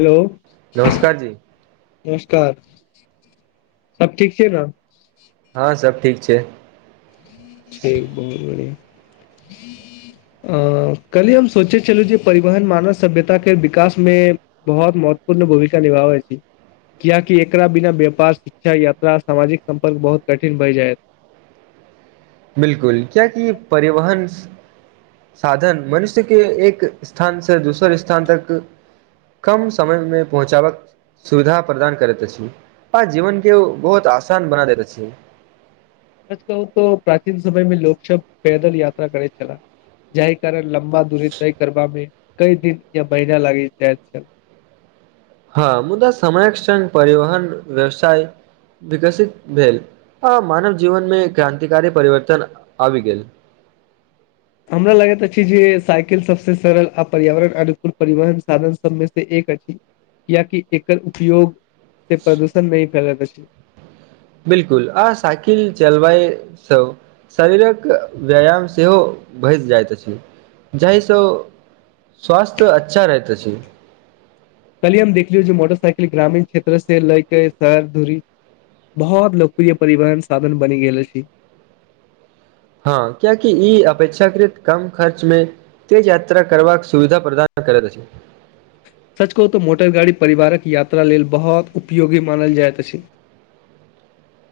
Hello, नमस्कार जी नमस्कार। सब ठीक छै ने। हँ सब ठीक छै। ठीक, बहुत बढ़िया। अ काल्हिये हम सोचै छलहुं जे परिवहन मानव सभ्यताके विकासमे बहुत महत्वपूर्ण भूमिका निभाबै छै, कियाकि एकरा बिना व्यापार, शिक्षा, यात्रा, सामाजिक सम्पर्क बहुत कठिन भए जायत। बिलकुल, कियाकि परिवहन साधन मनुष्यके एक स्थान से दोसर स्थान तक कम समयमे पहुंचाबक सुविधा प्रदान करैत अछि आ जीवन के बहुत आसान बना दैत अछि। सच कहु त प्राचीन समय मे लोक सब पैदल यात्रा करैत छलाह जाहि कारण लम्बा दूरी तय करबा मे कई दिन या महिना लागि जाइत छल। हां, मुदा समयक संग परिवहन व्यवसाय विकसित भेल आ मानव जीवनमे क्रान्तिकारी परिवर्तन आबि गेल। हमरा लगैत अछि जे साइकिल सबसे सरल आ पर्यावरण अनुकूल परिवहन साधन सबमे से एक अछि, कियाकि एकर उपयोग से प्रदूषण नहि फैलैत अछि। बिलकुल, आ साइकिल चलबायसं शरीरक व्यायाम सेहो भय जाइत अछि, जाहिसं स्वास्थ्य अच्छा रहैत अछि। काल्हि हम देखलियै जे मोटरसाइकिल ग्रामीण क्षेत्र से लए के शहर धरि बहुत लोकप्रिय परिवहन साधन बनि गेल अछि। हां, कियाकि ई अपेक्षाकृत कम खर्चमे तेज यात्रा करबाक सुविधा प्रदान करैत अछि। सच कहू तऽ मोटरगाड़ी परिवारक यात्रा लेल बहुत उपयोगी मानल जाइत अछि।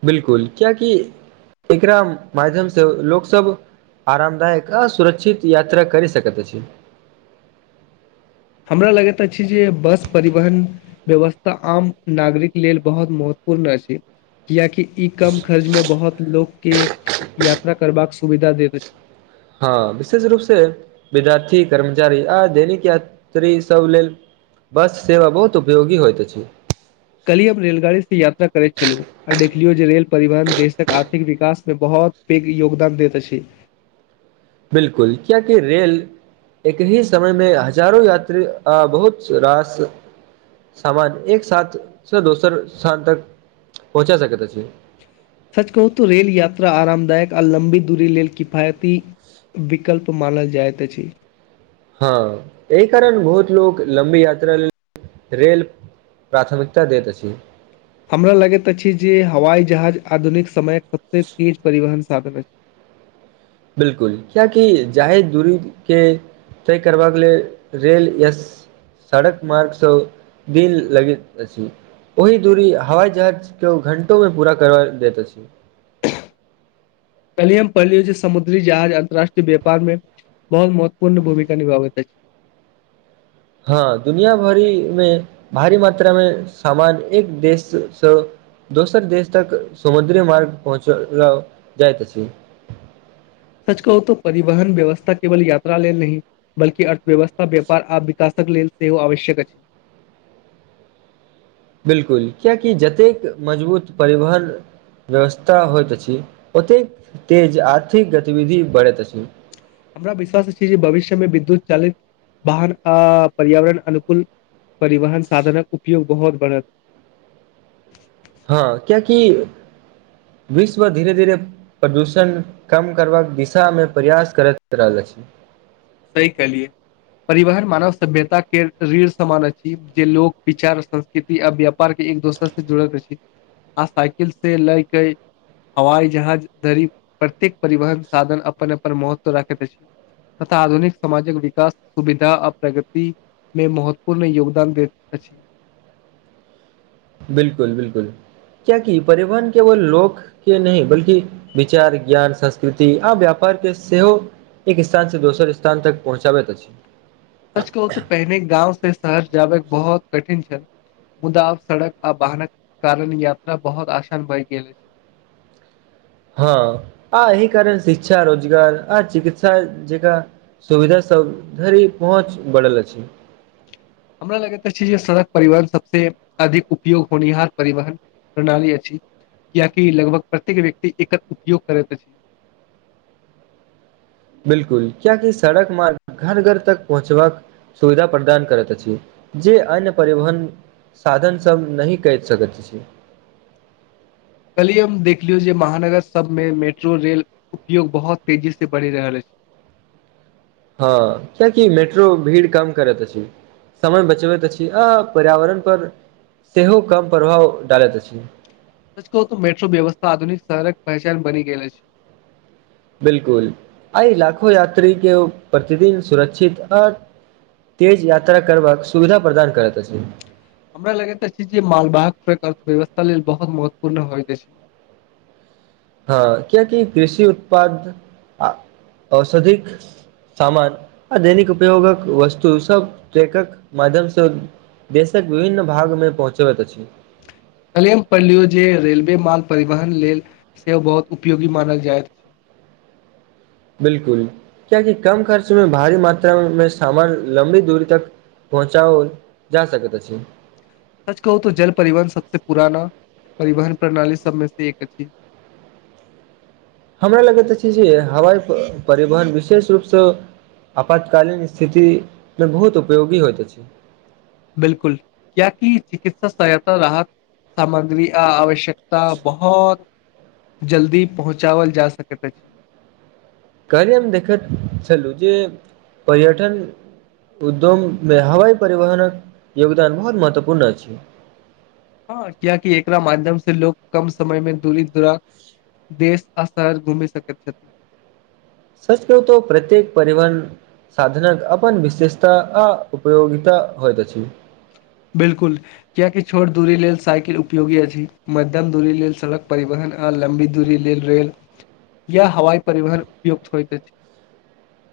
बिलकुल कियकि एकरा माध्यमसँ लोक सभ आरामदायक आ सुरक्षित यात्रा करि सकैत अछि। हमरा लगैत अछि जे बस परिवहन व्यवस्था आम नागरिक लेल बहुत महत्वपूर्ण अछि किआकि ई कम खर्च में बहुत लोक के, यात्रा करबाक सुविधा देैत अछि। हँ विशेष रूपसे विद्यार्थी, कर्मचारी आ दैनिक यात्री सभ लेल बस सेवा बहुत उपयोगी होइत अछि। कल्हि हम रेलगाड़ीसँ यात्रा करैत छलहुँ आ देखलियौ जे रेल परिवहन देशक आर्थिक विकासमे बहुत पैघ योगदान दैत अछि। बिलकुल कियाकि रेल एक ही समय मे हजारो यात्री आ बहुत रास सामान एक साथ से दोसर स्थान तक पहुँचा सकैत अछि। सच कहू तऽ रेल यात्रा आरामदायक आ लम्बी दूरी लेल किफायती विकल्प मानल जाइत अछि। हँ एहि कारण बहुत लोक लम्बी यात्रा लेल रेल प्राथमिकता दैत अछि। हमरा लगैत अछि जे हवाई जहाज आधुनिक समय सबसे तेज परिवहन सातन छैय बिलकुल कियाकि जायद दूरी के तय करबाक लेल रेल या सड़क मार्गसँ दिन लगैत अछि ओहि दूरी हवाई जहाज केओ घंटोमे पूरा करबा दैत अछि। कलियम पलिय समुद्री जहाज अन्तर्राष्ट्रीय व्यापार में बहुत महत्वपूर्ण भूमिका निभाबत ऐछ। हँ दुनिया भरि मे भारी मात्रा मे सामान एक देशसँ दोसर देश तक समुद्री मार्ग पहुँचल जाइत अछि। सच कहू तऽ परिवहन व्यवस्था केवल यात्रा लेल नहि बल्कि अर्थव्यवस्था व्यापार आ विकासक लेल सेहो आवश्यक अछि। बिलकुल कियकि जतेक मजबूत परिवहन व्यवस्था होइत अछि, ओतेक तेज आर्थिक गतिविधि बढ़ैत अछि। हमरा विश्वास अछि जे भविष्यमे विद्युत चालित वाहन आ पर्यावरण अनुकूल परिवहन साधनक उपयोग बहोत बढ़त। हँ कियकि विश्व धीरे धीरे प्रदूषण कम करबाक दिशामे प्रयास करैत रहल अछि। सही कहलियै परिवहन मानव सभ्यता के रीढ़ समान अछि जे लोग विचार संस्कृति आ व्यापार के एक दोसर से जुड़त अछि आ साइकिल से लय के हवाई जहाज धरि प्रत्येक परिवहन साधन अपन अपन महत्व राखैत अछि। आधुनिक समाजक विकास सुविधा आ प्रगतिमे महत्वपूर्ण योगदान दैत अछि। बिलकुल बिलकुल कियकि परिवहन केवल लोक के नहि बल्कि विचार, ज्ञान, संस्कृति आ व्यापार के सेहो एक स्थान से दोसर स्थान तक पहुँचाबैत अछि। सच कहू त पहिने गाँव से शहर जाबेक बहुत कठिन छैय मुदा आब सड़क आ वाहनक कारण यात्रा बहुत आसान भइ गेल। हँ आ एहि कारण शिक्षा, रोजगार आ चिकित्सा जका सुविधा सब धरि पहुँच बढ़ल अछि। हमरा लगैत अछि जे सड़क परिवहन सबसे अधिक उपयोग होनिहार परिवहन प्रणाली अछि कियकि लगभग प्रत्येक व्यक्ति एकर उपयोग करैत अछि। बिलकुल कियकि सड़क मार्ग घर घर तक पहुँचबाक सुविधा प्रदान करैत अछि जे अन्य परिवहन साधनसभ नहि क सकैत अछि। कलहि हम देखलियौ जे महानगर सभमे मेट्रो रेल उपयोग बहुत तेजीसँ बढ़ि रहल अछि। हँ कियकि मेट्रो भीड़ कम करैत अछि, समय बचबैत अछि आ पर्यावरण पर सेहो कम प्रभाव डालैत अछि। सच कहू त मेट्रो व्यवस्था आधुनिक शहरक पहचान बनी गेलल अइछ। बिलकुल आइ लाखो यात्री के प्रतिदिन सुरक्षित आ तेज यात्रा करबाक सुविधा प्रदान करैत अछि। हमरा लगै जा छी जे मालबाहक [unintelligible] व्यवस्था लेल बहुत महत्वपूर्ण हो जा छै हँ कियकि कृषि उत्पाद आ औषधिक सामान आ दैनिक उपयोगक वस्तु सभ ट्रकक माध्यमसँ देशक विभिन्न भागमे पहुँचबैत अछि। कलेम पढ़ लियौ जे रेलवे माल परिवहन लेल सेहो बहुत उपयोगी मानल जाइत। बिलकुल कियकि कम खर्चमे भारी मात्रामे सामान लम्बी दूरी तक पहुँचाअल जा सकैत अछि। सच कहू त जल परिवहन सबसे पुराना परिवहन प्रणाली सबमे से एक अछि। हमरा लगैत अछि जे हवाई परिवहन विशेष रूपसँ आपातकालीन स्थितिमे बहुत उपयोगी होइत अछि। बिलकुल कियकि चिकित्सा सहायता राहत सामग्री आ आवश्यकता बहुत जल्दी पहुँचावल जा सकैत अछि। कलहि हम देखैत छलहुँ जे पर्यटन उद्यममे हवाई परिवहनक योगदान बहुत महत्वपूर्ण अछि। हँ कियकि एकरा माध्यम से लोक कम समय मे दूरी दूरा देश आ शहर घूमि सकैत छथि। सच कहु त प्रत्येक परिवहन साधनक अपन विशेषता आ उपयोगिता होइत अछि। बिलकुल कियकि छोट दूरी लेल साइकिल उपयोगी अछि, मध्यम दूरी लेल सड़क परिवहन आ लम्बी दूरी लेल रेल या हवाई परिवहन उपयुक्त होइत अछि।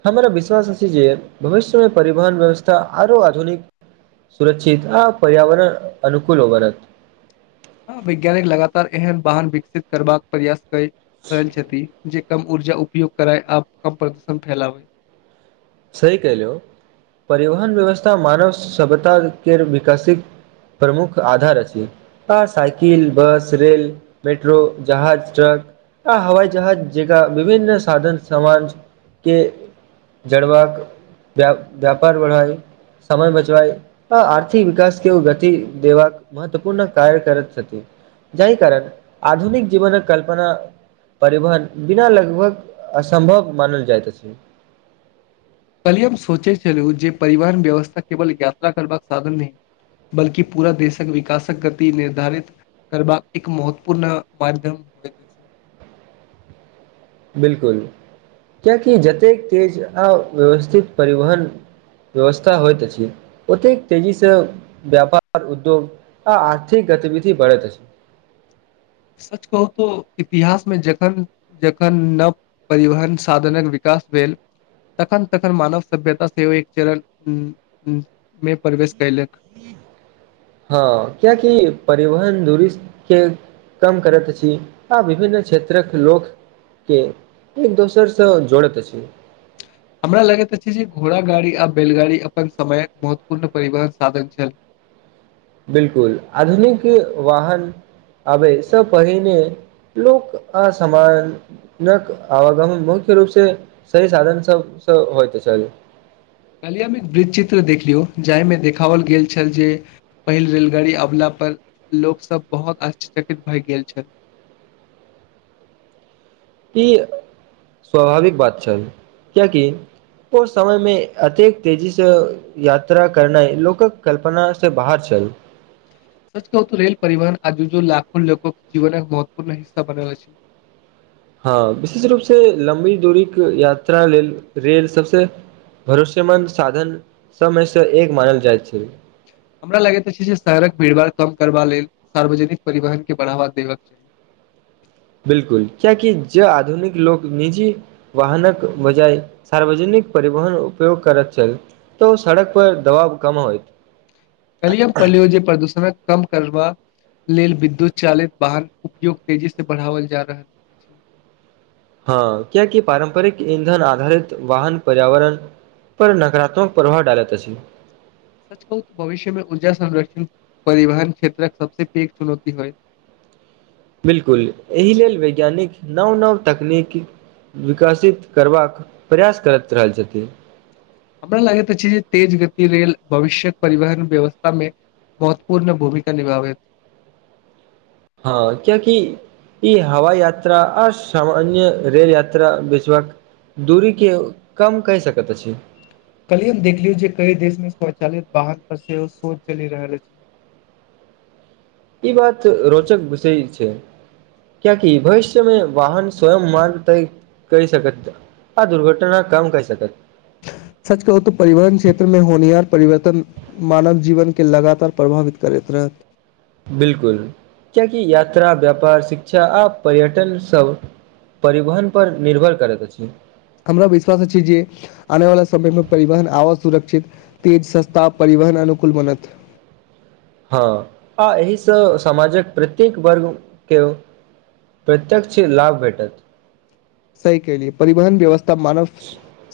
हमरा विश्वास अछि जे भविष्यमे परिवहन व्यवस्था आरो आधुनिक, सुरक्षित आ पर्यावरण अनुकूल हो बनत। हां, वैज्ञानिक लगातार एहन वाहन विकसित करबाक प्रयास क रहल छथि जे कम ऊर्जा उपयोग करय आ कम प्रदूषण फैलाबै। सही कहलहुं, परिवहन व्यवस्था मानव सभ्यता केर विकासक प्रमुख आधार अछि आ साइकिल, बस, रेल, मेट्रो, जहाज, ट्रक आ हवाई जहाज जकां विभिन्न साधन समाज के जड़बाक, व व्यापार बढ़ाइ, समय बचाइ आ आर्थिक विकास के गति देबाक महत्वपूर्ण कार्य करैत छथि, जाहि कारण आधुनिक जीवन कल्पना परिवहन बिना लगभग असम्भव मानल जाइत अछि। काल्हिये हम सोचैत छलहुं जे परिवहन व्यवस्था केवल यात्रा करबाक साधन नहि, बल्कि पूरा देशक विकासक गति निर्धारित करबाक एक महत्वपूर्ण माध्यम होइत अछि। बिलकुल, कियाकि जतेक तेज आ व्यवस्थित परिवहन व्यवस्था होइत अछि ओतेक तेजीसे व्यापार उद्योग आ आर्थिक गतिविधि बढ़ैत अछि। सच कहु तं इतिहासमे जखन-जखन नव परिवहन साधनक विकास भेल, तखन-तखन मानव सभ्यता सेहो एक चरण मे प्रवेश कयलक। हां, कियाकि परिवहन दूरी के कम करैत अछि आ विभिन्न क्षेत्रक लोकके एक दोसरसं जोड़ैत अछि। हमरा लगैत अछि जे घोड़ा गाड़ी आ बैलगाड़ी अपन समयक महत्वपूर्ण परिवहन साधन छल। बिलकुल आधुनिक वाहन आबयसँ पहिने लोक असामानक आवागम मुख्य रूप से सही साधन सबसँ होइत छल। कलियामे एक वृद्ज चित्र देख लियौ जाहिमे देखाओल गेल छल जे पहिल रेलगाड़ी अबला पर लोकसभ बहुत आशचकित भए गेल छल। ई स्वाभाविक बात छल कियकि ओ समय मे अतेक तेजी से यात्रा करनाइ लोकक कल्पना से बाहर छल। सच कहू त रेेल परिवहन आजूजू लाखो लोकक जीवनक महत्वपूर्ण हिस्सा बनल छैय। हां, विशेष रूपसे लम्बी दूरीक यात्रा लेल, रेल सबसे भरोसेमंद साधन सबमे से एक मानल जाइत छै। हमरा लगैत अछि जे शहरक भीड़भाड़ कम करबा लेल, सार्वजनिक परिवहनके बढ़ावा देबाक चाही। बिलकुल, कियाकि जं आधुनिक लोक निजी वाहनक बजाय सार्वजनिक परिवहन उपयोग करैत छथि त ओ सड़क पर दबाव कम होयत। काल्हिये हम पढ़लियै जे प्रदूषणक कम करबाक लेल विद्युत चालित वाहन उपयोग तेजी से बढ़ाओल जा रहल। हां, कियाकि पारम्परिक ईंधन आधारित वाहन पर्यावरण पर नकारात्मक प्रभाव डालैत अछि। सच कहु त भविष्यमे ऊर्जा संरक्षण परिवहन क्षेत्रक सबसं पैघ चुनौती होयत। बिलकुल, एहि लेल वैज्ञानिक नव नव तकनीक विकसित करबाक प्रयास करैत रहल छथि। हमरा लगैत अछि जे तेज गति लेल भविष्य्यक परिवहन व्यवस्थामे महत्वपूर्ण भूमिका निभाबैत। हां, कियाकि इ हवाई यात्रा आ सामान्य रेल यात्रा बीचक दूरी के कम कय सकैत अछि। काल्हिये हम देखलियै जे कई देश मे स्वचालित वाहन पर सेहो शोध चलि रहल अति। इ बात रोचक विषय छै, कियाकि भविष्यमे वाहन स्वयं मान तय कय सकत आ दुर्घटना कम कय सकत। सच कहु तं परिवहन क्षेत्रमे होनिहार परिवर्तन मानव जीवनके लगातार प्रभावित करैत रहत। बिलकुल, कियाकि यात्रा, व्यापार, शिक्षा आ पर्यटन सब परिवहन पर निर्भर करैत अछि। हमरा विश्वास अछि जे आनेवला समयमे परिवहन आवाज, सुरक्षित, तेज, सस्ता परिवहन, अनुकूल बनत। हां, आ एहिसं समाजक प्रत्येक वर्गके प्रत्यक्ष लाभ भेटत। सही कहलियै, परिवहन व्यवस्था मानव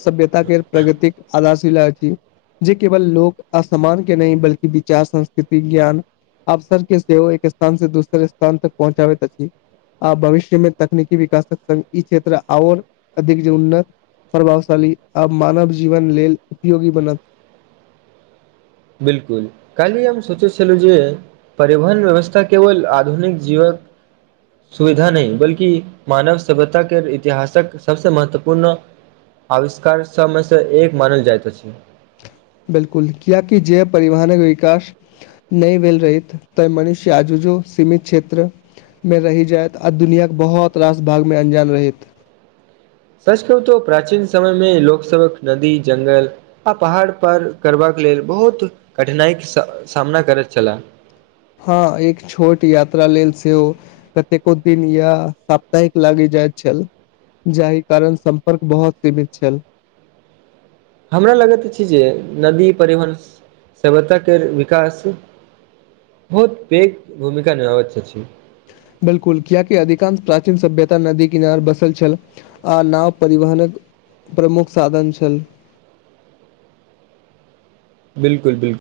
सभ्यता के प्रगतिक आगाज हिला कि जे केवल लोक असमान के नहि बल्कि विचार, संस्कृति, ज्ञान, अवसर के सेहो एक स्थान से दोसर स्थान तक पहुँचाबैत अछि आ भविष्य मे तकनीकी विकासक संग ई क्षेत्र और अधिक जे उन्नत प्रभावशाली आ मानव जीवन लेल उपयोगी बनत। बिलकुल, काल्हि हम सोचैत छलहुं जे परिवहन व्यवस्था केवल आधुनिक जीवक सुविधा नहि, बल्कि मानव सभ्यताके इतिहासक सबसं महत्वपूर्ण आविष्कार सबमेसं एक मानल जाइत अछि। बिलकुल, कियाकि जे परिवहनक विकास नहि भेल रहैत त मनुष्य आजुजो सीमित क्षेत्रमे रहि जायत आ दुनियाक बहुत रास भागमे अनजान रहैत। सच कहु तं प्राचीन समयमे लोकसबक नदी जंगल आ पहाड़ पर करबाक लेल बहुत कठिनाइके सामना करैत छलाह। हां, एक छोट यात्रा लेल सेहो कतेको दिन या साप्ताहिक लागि जाइत छल, जाहि कारण सम्पर्क बहुत सीमित छल। हमरा लगैत अछि जे नदी परिवहन, सभ्यताके विकास बहुत पैघ भूमिका निभाबैत अछि। बिलकुल, कियाकि अधिकांश प्राचीन सभ्यता नदी किनार बसल छल आ नाव परिवहनक प्रमुख साधन छल। बिलकुल बिलकुल।